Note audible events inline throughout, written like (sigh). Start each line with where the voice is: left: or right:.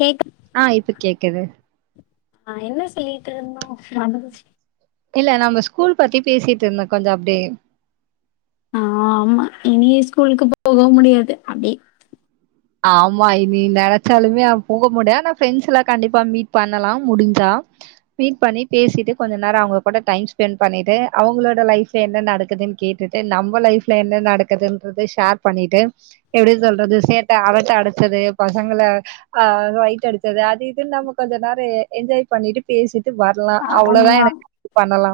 left: கேக்க
right: ஆ இப்ப கேக்குது
left: ஆ என்ன சொல்லிட்டு இருந்தோ மறந்து போச்சு
right: இல்ல நம்ம ஸ்கூல் பத்தி பேசிட்டுந்தோ கொஞ்சோ அப்டியே
left: ஆ ஆம்மா இனியே ஸ்கூலுக்கு போக முடியாது அப்டி
right: ஆம்மா இனி நெனச்சாலுமே அ போக முடியா ஆனா ஃப்ரெண்ட்ஸ்லா கண்டிப்பா மீட் பண்ணலா முடுஞ்சா மீட் பண்ணி பேசிட்டு கொஞ்சோ நேரோ அவுங்க கூட டைம் ஸ்பெண் பண்ணிட்டு அவுங்களோட லைஃப் ல என்ன நடக்குதுன் கேட்டுட்டு நம்ம லைஃப்ல என்ன நடக்குதுன்றது ஷேர் பண்ணிட்டு எப்டி சொல்றது சேட்ட அரட்ட அடுச்சது பசங்கள ஆ சயிட் அடுச்சது அது இதுன் நம்ம கொஞ்ச நேர என்ஜாய் பண்ணிட்டு பேசிட்டு வ ர்லா அவ்ளோதா எனக் (inaudible) பண்ணலா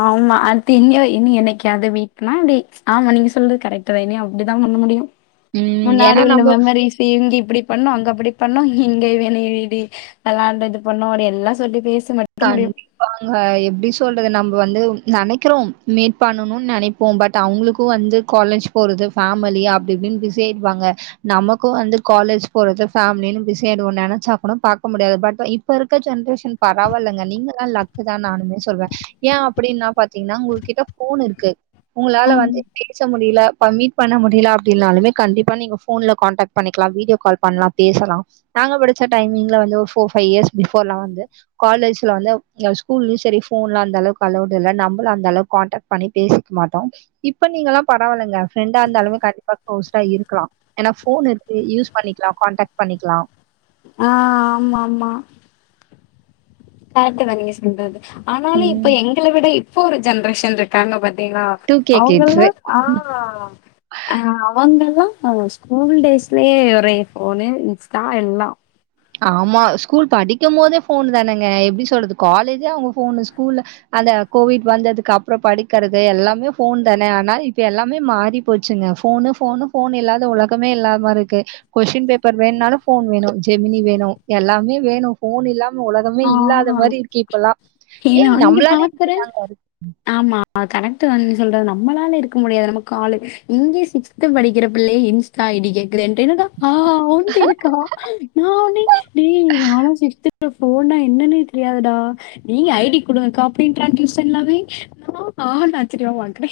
left: ஆம்மா அட்த்து எங்கயோ இனி என்னைக்காது மீட் பண்ணா அப்டி ஆமா நீங்க சொல்றது கரெக்ட் டு இனி அப்டித்தா பண்ண முடியு
right: ம்
left: முன்னாடி
right: ஏன்னா
left: உள்ள
right: நம்ம
left: மெமரீஸ் ப்ப இங்க இப்டி பண்ணோ அங்க அப்டி பண்ணோ இங்க இவ என்ன இடி வெளாண்டு இது பண்ணோ அப்டி எல்லா சொல்லி பேசுங்க
right: கண்டிப்பாங்க எப்டி சொல்றது நம்ம வந்து நெனக்கிறோம் மீட் பண்ணனுனு நென ப்போ பட் அவுங்களுக்கு வந்து காலேஜ் போறது ஃபேமிலி அப்டி இப்டின் பிஸி ஆயிட்வாங்க நமக்கு வந்து காலேஜ் போறது ஃபேமிலினு பிஸி ஆயிடுவோ நெனச்சா கூட பாக்க முடியாது பட் இ ப்ப இருக்க ஜென்ரேஷன் பா ரவால்லங்க நீங்கல்லா லக்கு தா நானுமே சொல்வே ஏ அப்டின்னா பாத்தீங்ன்னா உங்க கிட்ட ஃபோனுருக்கு உங்களால
left: ஆம்
right: வந்து பேச முடில இப்ப மீட் பண்ண முடில அப்டின்னாலுமே கண்டிப்பா நீங்க ஃபோன்ல கான்டாக் ட் பண்ணிக்கலா வீடியோ கால் பண்லா பேசலா நாங்க படிச்ச டைமிங்ல வந்து ஒரு ஃபோர் ஃபை இயர்ஸ் பிஃபோர்லா வந்து காலேஜ்ல வந்து ஸ்கூல்லயு சரி ஃபோன்லா அந்த அளவுக்கு அலோடு இல்ல நம்மளு அந்த அளவுக் கான்டேக் பண்ணி பேசிக்க மாட்டோ இப்ப நீங்கலா பரவாலங்க ஃப்ரெண்டா இருந்தாலுமே கண்டிப்பா க்ளோஸ்டா இருக்கலா ஏன்னா ஃபோன் இருக்கு யூஸ் பண்ணிக்லா கான்டாக்ட் பண்ணிக்லாம்
left: ஆ ஆம்மாமா ஃபேக்ட்டு தாங்க நீங்க சொல்றது ஆனாலு
right: ம்
left: இப்ப எங்கள விட இப்ப ஒரு ஜென்ரேஷன் இருக்காங்க பாத்தீங்ளா
right: டூ கே கிட்ஸு
left: அவுங்கள்லா ஆ அவங்கல்லா ஸ்கூல் டேஸ்லயே ஒரே ஃபோனு இன்ஸ்டா எல்லா
right: ஆமா ஸ்கூல் படிக்கும் போதே ஃபோனு தானுங்க எப்டி சொல்றது காலேஜே அவுங்க ஃபோனு ஸ்கூல்ல அந்த கோவிட் வந்ததுக்கு அப்பறம் படிக்கிறது எல்லாமே ஃபோன் தான அதனால இப்ப எல்லாமே மாறி போச்சுங்க ஃபோனு ஃபோனு ஃபோன் இல்லாத உலகமே இல்லாத் மார்ருக்கு கொஸ்டின் பேப்பர் வேண்னாலு ஃபோன் வேணு ஜெமினி வேணு எல்லாமே வேணு ஃபோன் இல்லாம உலகமே
left: ஆ
right: இல்லாத மாரி இருக்கு இப்பலா ஏங்க நம்ளாலே இப்டி தாங்க
left: ஆம்மா கரெக்ட்டு தான் நீ சொல்றது நம்மளால இருக்க முடியாது நமக்காலு இங்கயே சிக் ஸ்கூல் படிக்கிற புள்ளயே இன்ஸ்டா ஐ டி கேக் குதேண்டு என்னடா ஆ ஒன்ட இருக்கா நா உ நீ நீ நானு சிக்ஸ்த் ஃபிஃப் ஓனா என்னன்னே தெரியாதுடா நீங்க ஐ டி குடுங்கக்கா அப்டின்றான்டி செல்லாவே நானா ஆ னு ஆச்சரியமா பாக்குறே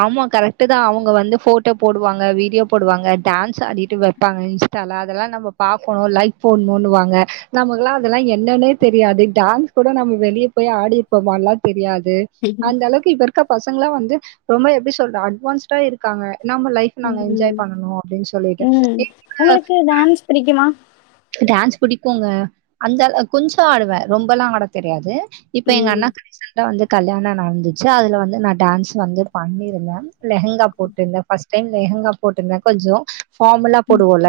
right: ஆமா கரெக்ட்டு தா அவுங்க வந்து ஃபோட்டோ போடுவாங்க வீடியோ போடுவாங்க டான்ஸ் அடிட்டு வெப்பாங்க இன்ஸ் டால அதெல்லா நம்ம பாக்கணு லைக் போடணுனு வாங்க நமக்கெல்லா அதெல்லா என்னான்னே தெரியாது டான்ஸ் கூட நம்ம வெளியே போய் ஆடி இருப்போமான்லா தெரியாது
left: ம்.
right: அந்த அளவுக்கு இப்ப இருக்க பசங்களா வந்து ரொம்ப எப்டி சொல்ற அட்வான்ஸ்டா இருக்காங்க நம்ம லை ஃப் நாங்க என்ஜாய் பண்ணனு அப்டின்னு சொல்லிட்டு
left: ம்.
right: என்ன
left: உங்களுக்கு டான்ஸ் பிடிக்குமா
right: டான்ஸ் புடிக்குங்க அந்த கொஞ்ச ஆடுவே ரொம்பெல்லா ஆட தெரியாது இப்ப எங்க
left: ம்.
right: அண்ணாக்கு ரீசண்டா வந்து கல்யாண நடந்துச்சு அதுல வந்து நா டான்ஸ் வந்து பண்ணிருந்தே லெஹங்கா போட்ருந்தே ஃபஸ்ட் டைம் லெஹங்கா போட்ருந்தே கொஞ்சொ ஃபார்மலா போடுவோல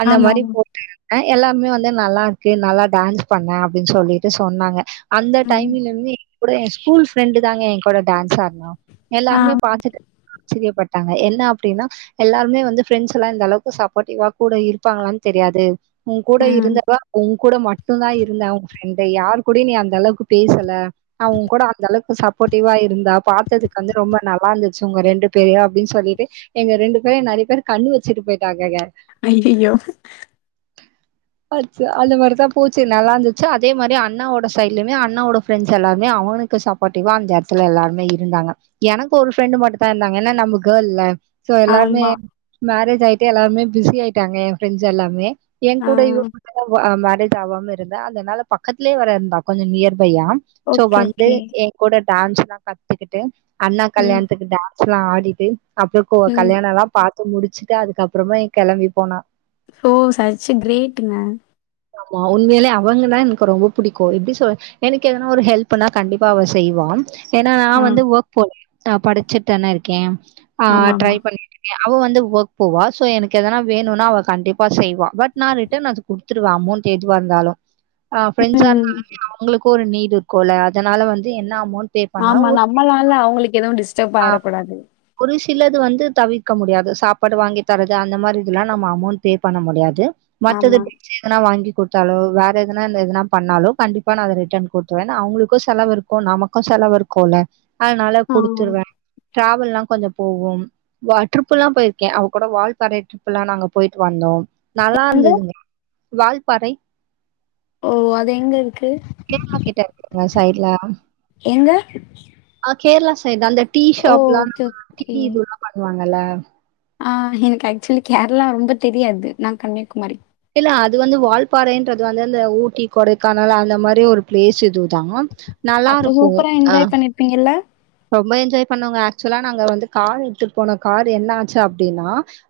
right: அந்த மாரி
left: ஆமாமா.
right: போட்டு அ எல்லாருமே வந்து நல்லா இருக்கு நல்லா டான்ஸ் பண்ண அப்டின் சொல்லிட்டு சொன்னாங்க அந்த
left: ம்.
right: டைம்ல இருந்து இன்னி கூட எ ஸ்கூல் ஃப்ரெண்டு தாங்க எ கூட டான்ஸ் ஆடுனா எல்லாருமே பாத்துட்டு ஆச்சரியப்பட்டாங்க என்ன அப்டின்னா எல்லாருமே வந்து ஃப்ரெண்ட்ஸ்லா இந்த அளவுக்கு சப்போட்டிவா கூட இருப்பாங்களான்னு தெரியாது உ கூட
left: ம்.
right: இருந்தவ உ கூட மட்டுதா இருந்தா உ ஃப்ரெண்டு யார் கூடயு நீ அந்த அளவுக்கு பேசல அவ உ கூட அந்த அளவுக்கு சப்போட்டிவா இருந்தா பாத்ததுக்கு வந்து ரொம்ப நல்லா இருந்துச்சு உங்க ரெண்டு பேரையு அப்டின் சொல்லிட்டு எங்க ரெண்டுபேர நெறைய பேர் கண்ணு வெச்சிட்டு போயிட்டாங்கங்க
left: ஐயய்யோ
right: ஆச்சு அந்த மாரி தா போச்சு நல்லா இருந்துச்சு அதே மாரி அண்ணாவோட சைட்லயுமே அண்ணாவோட ஃப்ரெண்டஸ் எல்லாருமே அவனுக்கு சப் போட்டிவா அந்த எடத்துல எல்லாருமே இருந்தாங்க எனக்கு ஒரு ஃப்ரெண்டு மட்டு தா இருந்தாங்க ஏன்னா நம்ம கேர்ள்ல சோ எல்லாருமே
left: ஆமா.
right: மேரேஜ் ஆயிட்டு எல்லாருமே பிஸி ஆயிட்டாங்க எ ஃப்ரெண்ட்ஸ் எல்லாமே எ
left: ஆ.
right: கூட இவ மட்டுதா வ அ மேரேஜ் ஆவாம இருந்தா அதனால பக்கத்லே வேர இருந்தா கொஞ்ச நியர்பையா சோ
left: ஓகே,
right: வந்து
left: ஓகே.
right: எ கூட டான்ஸ்ல்லா கத்துக்கிட்டு அண்ணா
left: ம்.
right: கல்யாணத்துக்கு டான்ஸ்ல்லா ஆடிட்டு அப்புறோ கோ
left: ம்.
right: கல்யாணல்லா பாத்து முடிச்சிட்டு அதுக்கப்புறமா எ கெளம்பி போனா
left: ஓ சச் கிரேடுங்க
right: ஆமா உண்மையிலே அவங்க தா எனக்கு ரொம்ப புடிக்கு எப்டி சொ எனக்கு எதனா ஒரு ஹெல்புனா கண்டிப்பா அவ செய்வா ஏன்னா நா
left: ஆ.
right: வந்து ஒர்க் போல நா படிச்சுட் தான இருக்கே ஆ ட்ரை
left: ஆமாமா.
right: பண்ணிட்டு அவ வந்து வொர்க் போவா சோ எனக்கு எதனா வேணுனா அவ கண்டிப்பா செய்வா பட் நா ரிட்டன் அது குடுத் துருவே அமௌன்ட் எதுவா இருந்தாலு ஆ ஃப்ரெண்ட்ஸா
left: ம்.
right: இருந்தாலுமே அவங் உங்களுக்கு ஒரு நீட் இருக்குல அதனால வந்து என்ன அமௌண்ட் பே பண்ணாலு
left: ஆமா
right: ஒரு
left: நம்மளால அவங்களுக்கு எதுவு டிஸ்டர்ப்
right: ஆ
left: ஆயிர கூடாது
right: ஒரு சிலது வந்து தவிர்க்க முடியாது சாப்பாடு வாங்கி தரது அந்த மாரி இதுல்லா நம்ம அமௌண்ட் பே பண்ண முடியாது மத்தது
left: ஆமா.
right: எதனா வாங்கி குத்தாலோ வேற எதனா எதுனா பண்ணாலோ கண்டிப்பா நா அத ரிட்டன் போட்ருவே எனா அவங்களுக்கு செலவு இரு க்கு நமக்கு செலவு இருக்குல்ல அதனால
left: ஆ.
right: குடுத்துருவே டிராவல்லா கொஞ்சோ போவோம் வா ட்ரிப்புல்லா போயிருக்கே அவ கூட வால்பாறை டரிப்ல்லா நாங்க போயிட்டு வந்தோ நல்லா
left: எங்க?
right: இருந்ததுங்க வால்பாறை
left: ஓ அது எங்க இருக்கு
right: கேரளா கிட்ட இருக்குங்க சைட்ல
left: எங்க
right: ஆ கேரளா சைட் தா அந்த டீ
left: ஓ!
right: ஷாப்லா
left: ஓகே,
right: டீ
left: ஓகே.
right: இதுல்லா பண்ணுவாங்கல்ல
left: ஆ எனக்கு ஆக்சுவலி கேரளா ரொம்ப தெரியாது நா கன்னியாகுமரி
right: இல்ல அது வந்து வால்பாறைன்றது வந்து அந்த ஊட்டி கொடைக்கானல் அந்த மாரி ஒரு பிளேஸ் இதுதா நல்லா
left: அப்ப
right: இருக்கு
left: சூப்பரா
right: அ
left: என்ஜாய் பண்ணிர்ப்பீங்கள்ள
right: ரொம்ப என்ஜாய் பண்ணோங்க ஆக்சுவலா நாங்க வந்து கார் எடுத்துட் போனோ கார் என்ன ஆச்சு அப்டின்னா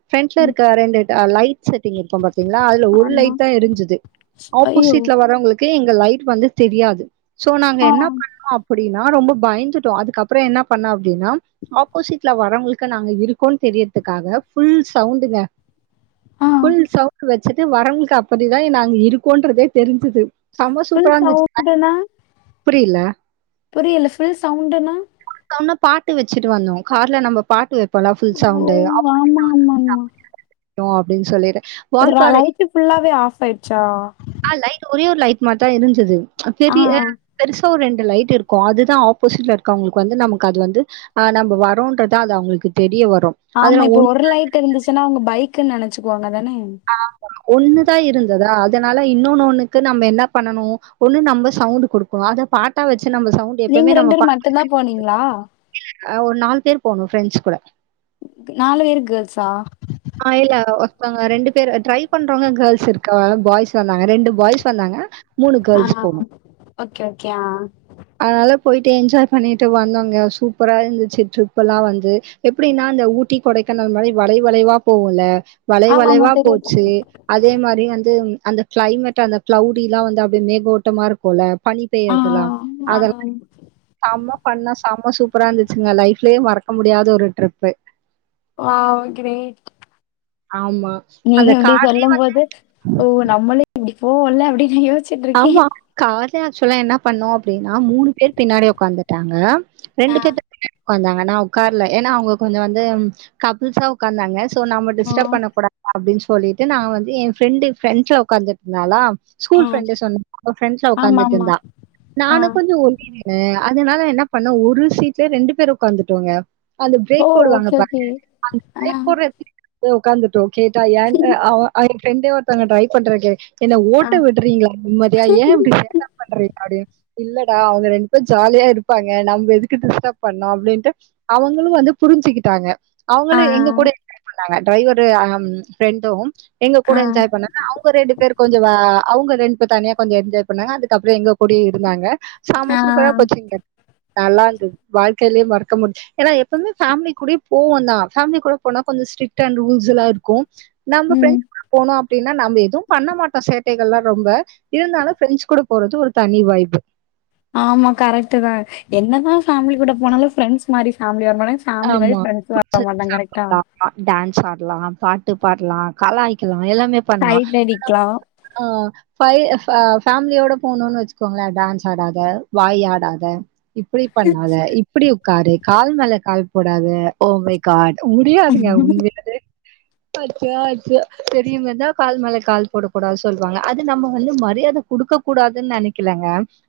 right: ஃப்ரண்ட்ல
left: ம்.
right: இருக்க ரெண்டு ஆ லைட் செட்டிங் இருக்கும் பாத்தீங்களா அதுல ஒரு
left: ஆமா.
right: லைட் தா எரிஞ்சுது
left: ஐயோ!
right: ஆப்போசிட்ல வரவங்களுக் கே லைட் வந்து தெரியாது சோ நாங்க
left: ஆ.
right: என்ன பண்ணோ அப்படின்னா ரொம்ப பயந்துட்டோ அதுக்கப் ப்றோ என்ன பண்ணோ அப்டினா ஆப்போசிட்ல வரவங்களுக்கு நாங்க இருக்கோன் தெரியறதுக்காக ஃபுல் சவுண்டுங்க
left: ஆ.
right: ஃபுல் சவுண்டு வச்சுட்டு வரவங்ளுக்கு அப்படிதா நாங்க இருக்கோன்றதே தெரிஞ்சுது செம
left: ஃபுல்
right: சூப்பரா இருந்துச்சுஙாக
left: சவுண்டுன்னா?
right: புரில்ல
left: புரியல ஃபுல் சவுண்டுன்னா
right: சவுன்டுனா பாட்டு வச்சுட்டு வந்தோ கார்ல நம்ம பாட்டு வைப்போல ஃபுல்
left: ஓ
right: சவுண்டு
left: ஆமா
right: ஆப்போசிட்ல வந்து
left: ஆமா ஆமா
right: (inaudible) கும் அப்படின் சொல்லிட்டு
left: ரா
right: வால்பாறை
left: லைட்டு ஃபுல்லாவே ஆஃப் ஆயிட்ச்சா
right: ஆ லைட் ஒரே ஒரு லைட் மட் தா எரிஞ்சது
left: ஆ
right: பெரிய பெருசா ஒரு ரெண்டு லைட் இருக்கு அதுதா ஆப்போசிட்ல இருக்றவங்களுக்கு வந்து நமக்கு அது வந்து ஆ நம்ப வரோன்றத அது அவங்களுக்கு தெரிய வரு
left: ஆமா
right: அதுல
left: இப்ப ஒரு லைட் இருந்துச்சுன்னா அவங்க பைக்குன்னு நெனச்சுக்குவாங்க தானே
right: ஒன்னுதா இருந்ததா அதனால இன்னொன்னு ஒன்னுக்கு நம்ம என்ன பண்ணனு ஒன்னு நம்ம சவுண்ட் கொடுக் அத பாட்டா வச்சு நம்ம சவுண்ட்
left: நீங்க ரெண்டு வேர் மட்டுந்தா போனீங்ளா
right: இல்ல ஒரு நால் பேர் போணு ஃப்ரெண்ட்ஸ் கூட
left: நாலு வேரு கேர்ள்ஸா
right: ஆ இல்ல ஒருந்தவங்க ரெண்டு பேர் ட்ரை பண்றவங்க கேள்ஸ் இருக்காங்க பாய்ஸ் வந்தாங்க ரெண்டு பாய்ஸ் வந்தாங்க மூனு
left: ஆ
right: கேர்ள்ஸ் போணோ
left: ஓகே ஓகே ஆ
right: அதனால போயிட்டு என்ஜாய் பண்ணிட்டு வந்தோங்க சூப்பரா இருந்துச்சு ட்ரிப் எல்லா வந்து எப்படின்னா இந்த ஊட்டி கொடைக்கானல் மாரி வளை வளைவா போகுல்ல வளை
left: ஆமாமா
right: வளைவா
left: தெரியு
right: போச்சு
left: தெரியு
right: அதே மாரி வந்து அந்த கிளைமேட் அந்த கிளவுடிலா வந்து அப்டி மேலோட்டமா இருக்குல்ல பனி
left: ஆ
right: பெய்றது எல்லா
left: ஆ
right: அத செம ஃபன்னா செம சூப்பரா இருந்துச்சுங்க லைஃப்லே மறக்க முடியாத ஒரு ட்ரிப்பு
left: ஆ கிரேட்
right: ஆமா
left: நீ
right: அந்த கா
left: இப்டி சொல்லும் போது ஓ நம்மளு இப்டி போவோல்ல அப்டின்னு யோசி
right: ஆமா கார்லே ஆக்சுவலா என்ன பண்ணோ அப்டின்னா மூணு பேரு பின்னாடி உக்காந்துட்டாங்க ரெண்டு
left: ஆ
right: பேத்து பின்னாடி உக்காந்தாங்க நா உக்கார்ல ஏனா அவங்க கொஞ்சோ வந்து கப்புல்ஸா உக்காந்தாங்க சோ நம்ம
left: ஆ
right: டிஸ்டப் பண்ண கூடாது அப்படின் சொல்லிட்டு நா வந்து எ ஃப்ரெண்டு ப்ரண்ட்ல உட்கார்ந்து இருந்தாலா
left: ஆ
right: (inaudible) ஃப்ரன்ட்ல உக்காந்துட்டு
left: ஆமாமா
right: இருந்தா
left: ஆ
right: நானு கொஞ்சோ ஒட்டினு னு அதனால என்ன பண்ணோ ஒரு சீட்லயே ரெண்டு பேர் உக்காந்துட்டோங்க அந்த
left: ஓ
right: பிரேக் போடுவாங்க
left: ஓகே ஓகே
right: பாருங்க அந்த
left: ஆ
right: பிரேக் போடுற இடத்துக் போய் உக்காந்துட்டோ கேட்டா ஏன் அவ அவ ஃப்ரெண்டே ஒருத்தவங்க ட்ரை பண்றதுக்கு என்ன
left: ஆ
right: ஓட்ட விட் றீங்களா நிம்மதியா ஏ இப்டி லேட்டா பண்றிங் அப்டின் இல்லடா அவங்க ரெண்டு பேரு ஜாலியா இருப்பாங்க நம்ம எதுக்கு டிஸ்டப் பண்ணு அப்டின்ட்டு அவங்களு வந்து புரிஞ்சிகிட்டாங்க
left: ஆ
right: அவங்களு எங்க கூடயே என்ஜாய் பண்ணாங்க டிரைவரு ஃப்ரெண்டு எங்க கூட
left: ஆ
right: என்ஜாய் பண்ணாங்க அவங்க ரெண்டு பேர் கொஞ்ச வா அவங்க ரெண்டு பேரு தனியா கொஞ்ச என்ஜாய் பண்ணாங்க அதுக்கப்புற எங்க கூடயு இருந்தாங்க செம
left: ஆ
right: சூப்பரா போச்சிங்க நல்லாருந்தது வாழ்க்கையிலயே மறக்க முடிஞ்ச ஏன்னா எப்பவுமே ஃபேமிலி கூடயு போவந்தா ஃபேமிலி கூட போனா கொஞ்ச ஸ்ரிக்ட் அண்ட் ரூல்ஸ் எல்லா இருக்கு நம்ம
left: ம்
right: ஃபிரெண்ட் கூட போனோ அப்டின்னா நம்ம எதுவு பண்ண மாட்டோ சேட்டைகள்லா ரொம்ப இருந்தாலு ஃபிரெண்ஸ் கூட போறது ஒரு தனி வைபு
left: ஆமா கரெக்ட்டுதா என்னதா ஃபேமிலி கூட போனாலு ஃப்ரெண்ட்ஸ் மாரி ஃபேமிலி வரமாட்டாங்க ஃபேமிலி மாரி
right: ஆமா.
left: ஃப்ரெண்ஸ் வர
right: புடிச்சது
left: மாட்டாங்க கரெக்டா
right: டான்ஸ் ஆடலா‌ பாட்டு பாடலா கலாய்க்கலா எல்லாமே பண்லா
left: சைட் அடிக்கலா
right: ஆ ஃபை ஃபே ஃபேமிலியோட போணோனு வெச்சுக்கோங்களே டான்ஸ் ஆடாத வாய் ஆடாத இப்பிடி பண்ணாத இப்பிடி உக்காரு கால் மேல கால் போடாத ஓ மை காட் முடியாதுங்க உண்மையிலே அச்சோ அச்சோ பெரியவங்க இருந்தா கால் மேல கால் போடக்கூடாது சொல்வாங்க அது நம்ம வந்து மரியாத குடுக்க கூடாதுன்னு நெனைக்கிலங்க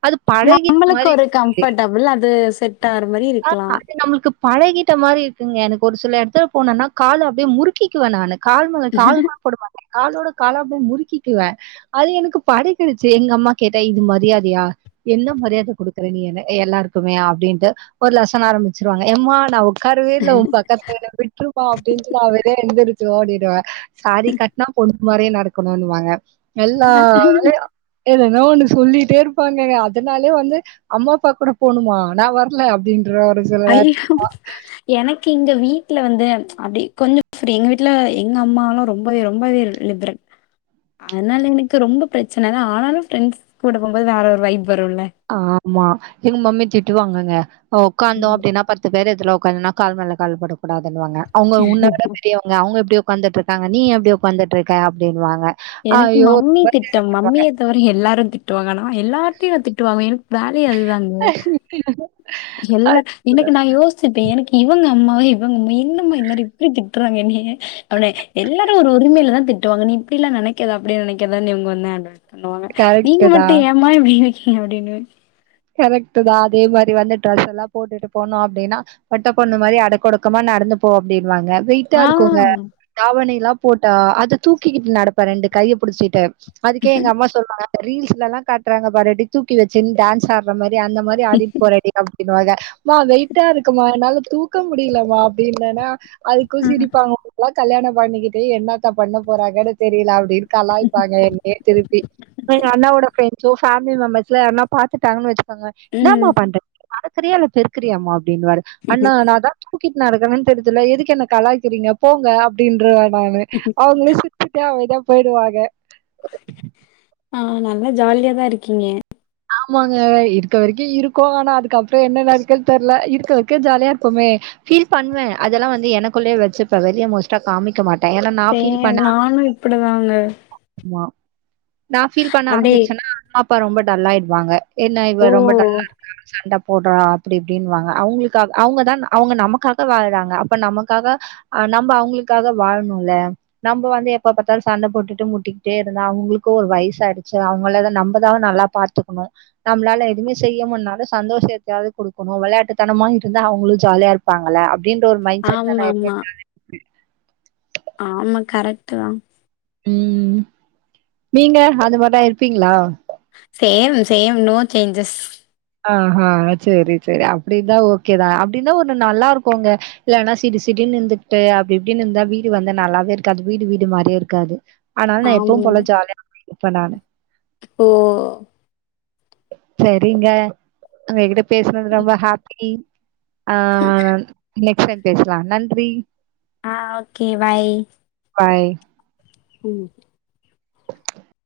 right: அது பழகிட்ட
left: நம்மளுக்கு
right: மாரி
left: ஒரு
right: இருக்கில்லிங்
left: கம்ஃபர்டபிள் அது செட் ஆகுற மாரி இருக்கலா
right: அது நம்மளுக்கு பழகிட்ட மாரி இருக்குங்க எனக்கு ஒரு சில எடத்துல போனன்னா கால அப்படியே முறுக்கிக்குவ நானு கால் மேல கால்லா போட மாட்ட காலோட காலா அப்டியே முறுக்கிக்கிவே அது எனக்கு பழகிடுச்சு எங்க அம்மா கேட்டா இது மரியாதையா என்ன மரியாத குடுக்குற நீனு எல்லாருக்குமே அப்டின்ட்டு ஒரு லெசன் ஆரம்பிச்சிருவாங்க எம்மா நா உக்காரவே இல்ல உ பக்கத்துல விட்ருமா அப்டின்ட்டு நா வெளிய எந்திருச்சு ஓடிடுவ சாரீ கட்னா பொண்ணு மாரியே நடக்கணுன்னுவாங்க எல்லா வேலையு எதன்னா ஒண்ணு சொல்லிட்டே இருப்பாங்க அதனாலயே வந்து அம்மா அப்பா கூட போணுமா நா வர்ல அப்டின்றுவ ஒரு சில நேர
left: எனக் கிங்க வீட்ல வந்து அப்டி கொஞ்சோ ஃப்ரீ எங்க வீட்ல எங்க அம்மாலா ரொம்பவே ரொம்பவே லிபரல் அதனால எனக்கு ரொம்ப பிரச்சன ஆனாலு ஃப்ரண்ட்ஸ் கூட போம்போது வேற ஒரு வைப் வருல்ல
right: ஆமா எங்க மம்மி திட்டு வாங்கங்க உக்காந்தோ
left: வருல்ல
right: அப்டின்னா ப த்து பேர் எதுர்ல உக்காந்தனா கால் மேல கால் போடக்கூடாதுனு வாங்க அவங்க உன்ன விட பெரியவங் க அவங்க எப்படி உக்காந்துட்டு இருக்காங்க நீ எப்படி உக்காந்துட்டு இருக்க அப்படின்வாங்க.
left: எனக்கு மம்மி திட்டம் மம்மிய பொறுத்தவரை எல்லாரு திட்டுவாங்க நா எல்லார்ட்டயு திட்டு வாங்வே எனக்கு வேலையே அதுதாங்க எல்லா எனக்கு நா யோசிச்சிப்ப எனக்கு இவங்க அம்மாவ இவங்க அம்மா என்னம்மா எல்லாரு இப்டி திட் றாங்க என்னைய உடனே எல்லாரு ஒரு உரிமையிலதா திட்டுவாங்க நீ இப்பிடி எல்லா நெனைக்காத அப்டி நெனைக்காதன்னு இவங்க வந்து அட்வைஸ் பண்ணுவாங்க
right: கரெக்ட்டு
left: நீங்க
right: தா
left: மட்டு ஏமா இப்டி இருக்கிங்க அப்டின்னுவ
right: கரெக்ட்டுதா அதே மாரி வந்து ட்ரெஸ் எல்லா போட்டுட்டு போனோ அப்டின்னா பொட்ட பொண்ணு மாரி அடக்க ஒடுக்கமா நடந்து போ அப்டின்வாங்க ட்டா
left: ஆ.
right: இருக்குங்க தாவணி எல்லா போட்டா அத தூக்கிக்கிட்டு நடப்பே ரெண்டு கைய புடிச்சிட்டு அதுக்கே எங்க அம்மா சொல்வாங்க ரீல்ஸ்லல்லா காட்றாங்க பாரு இப்டி தூக்கி வெச்சுட் டான்ஸ் ஆட றம் மேரி அந்த மேரி ஆடிட் போறடிகம் டின்னுவாக மா வெயிட்டா இருக்குமா என்னாலத் தூக்க முடிலமா அப்டின்னனா அதுக்கு
left: ம்.
right: சிரிப்பாங்க உன்னலா கல்யாணப் பண்ணிகிட்டு என்னாத்தப் பண்ண போறாங்கனு தெரில அப் டின் கலாய்ப்பாங்க என்னையேத் திருப்பி எங்க அண்ணவோட ஃபிரண்ட்ஸோ ஃபேம்லி மெம்பர்ஸ்லா யார்னாப் பாத்துட் டாங்க வெச்சுகொங்க இன்னாமா
left: ம்.
right: பண்ற நடக்கிறியா இல்லப் பெருக்குறியாமா அப்டின்வாரு அண்ணா நாதா தூக்கிட் நடக்கரன் தெரிதுல எதுக்கு என்ன கலாய்க்கிறீங்க போங்க அப்டின்ருவே நானு அவுங்களே சுத்திட்டு அமைதியாப் போய்டுவாங்க
left: அ நல்லா ஜாலியாதா இருக்கீங்க
right: ஆமாங்க இருக்க வரைக்கு இருக்கோ ஆனா அதுக்கப்றோ என்ன நடக்கன் தெர்ல இருக்க வரைக்கு ஜாலியா இருப்போமே ஃபீல் பண்வே அதெல்லா வந்து எனக்குள்ளயே வெச்சுப்பே வெளிய மோஸ்டா காமிக்க மாட்
left: சேம் நானு இப்டுதாங்க
right: மா நா ஃபீல் பண்ண
left: அப்படியே
right: ஆரமிச்சன்னா அம்மா அப்பா ரொம்ப டல்லாயிடுவாங்க என்ன இவே
left: ஓ!
right: ரொம்ப டல்லார் காக சண்டப் போட்றா அப்டி இப்டின்வாங்க அவுங்ளுக்காக அவுங்கதான் அவுங்க நமக்காக வாழறாங்க அப்ப நமக்காக அ நம்ப அவுங்குளுக்காக வாழணுல்ல நம்ப வந்து எப்ப பாத்தாலு சண்டட் போட்டுட்டு முட் ட்டிக்ட்டே இருந்தா அவுங்ளுக்கு ஒரு வயிசாயிடுச்சு அவுங்களால நம்பதா நல்லாப் பாத்துகுணு நம்ளால எதுமே செய்ய முன்னாலு சந்தோஷயெத்யாவது குடுக்குணு வெளையாட்டுத்தனமா இருந்தா அவுங்ளு ஜாலியா இருப்பாங்கள அப் டின்ற ஒரு மைன் செட்ல நா எப்பே
left: ஆமாமா.
right: ஜாலியா
left: ஆம கரட்டுதா
right: ம் நீங்க அது மார்டா இருப்பீங்ளா
left: சேம் சேம் நோ சேஞ்சஸ்
right: அ அ செரி செரி அப்டிதா ஓகேதா அப்டினா ஒன்னு நல்லா இருக்குங்க இல்லனா சிடு சிடுனு இந்துகிட்டு அப்டி இப்டினு இந்தா வீடு வந்த நல்லாவே இருக்காது வீடு வீடு மாரியே இருக்காது அனால நா
left: ஆமா
right: எப்பவும் போல ஜாலியா (unintelligible) இருப்பே நானு
left: ஓ
right: செரிங்க உங்ககிட்ட பேச்னது ரொம்ப ஹேப்பி ஆ நன் நெக்ஸ்ட் டைம் பேச்லா நன்றி
left: ஆ ஓகே பாய்
right: பாய்
left: ம்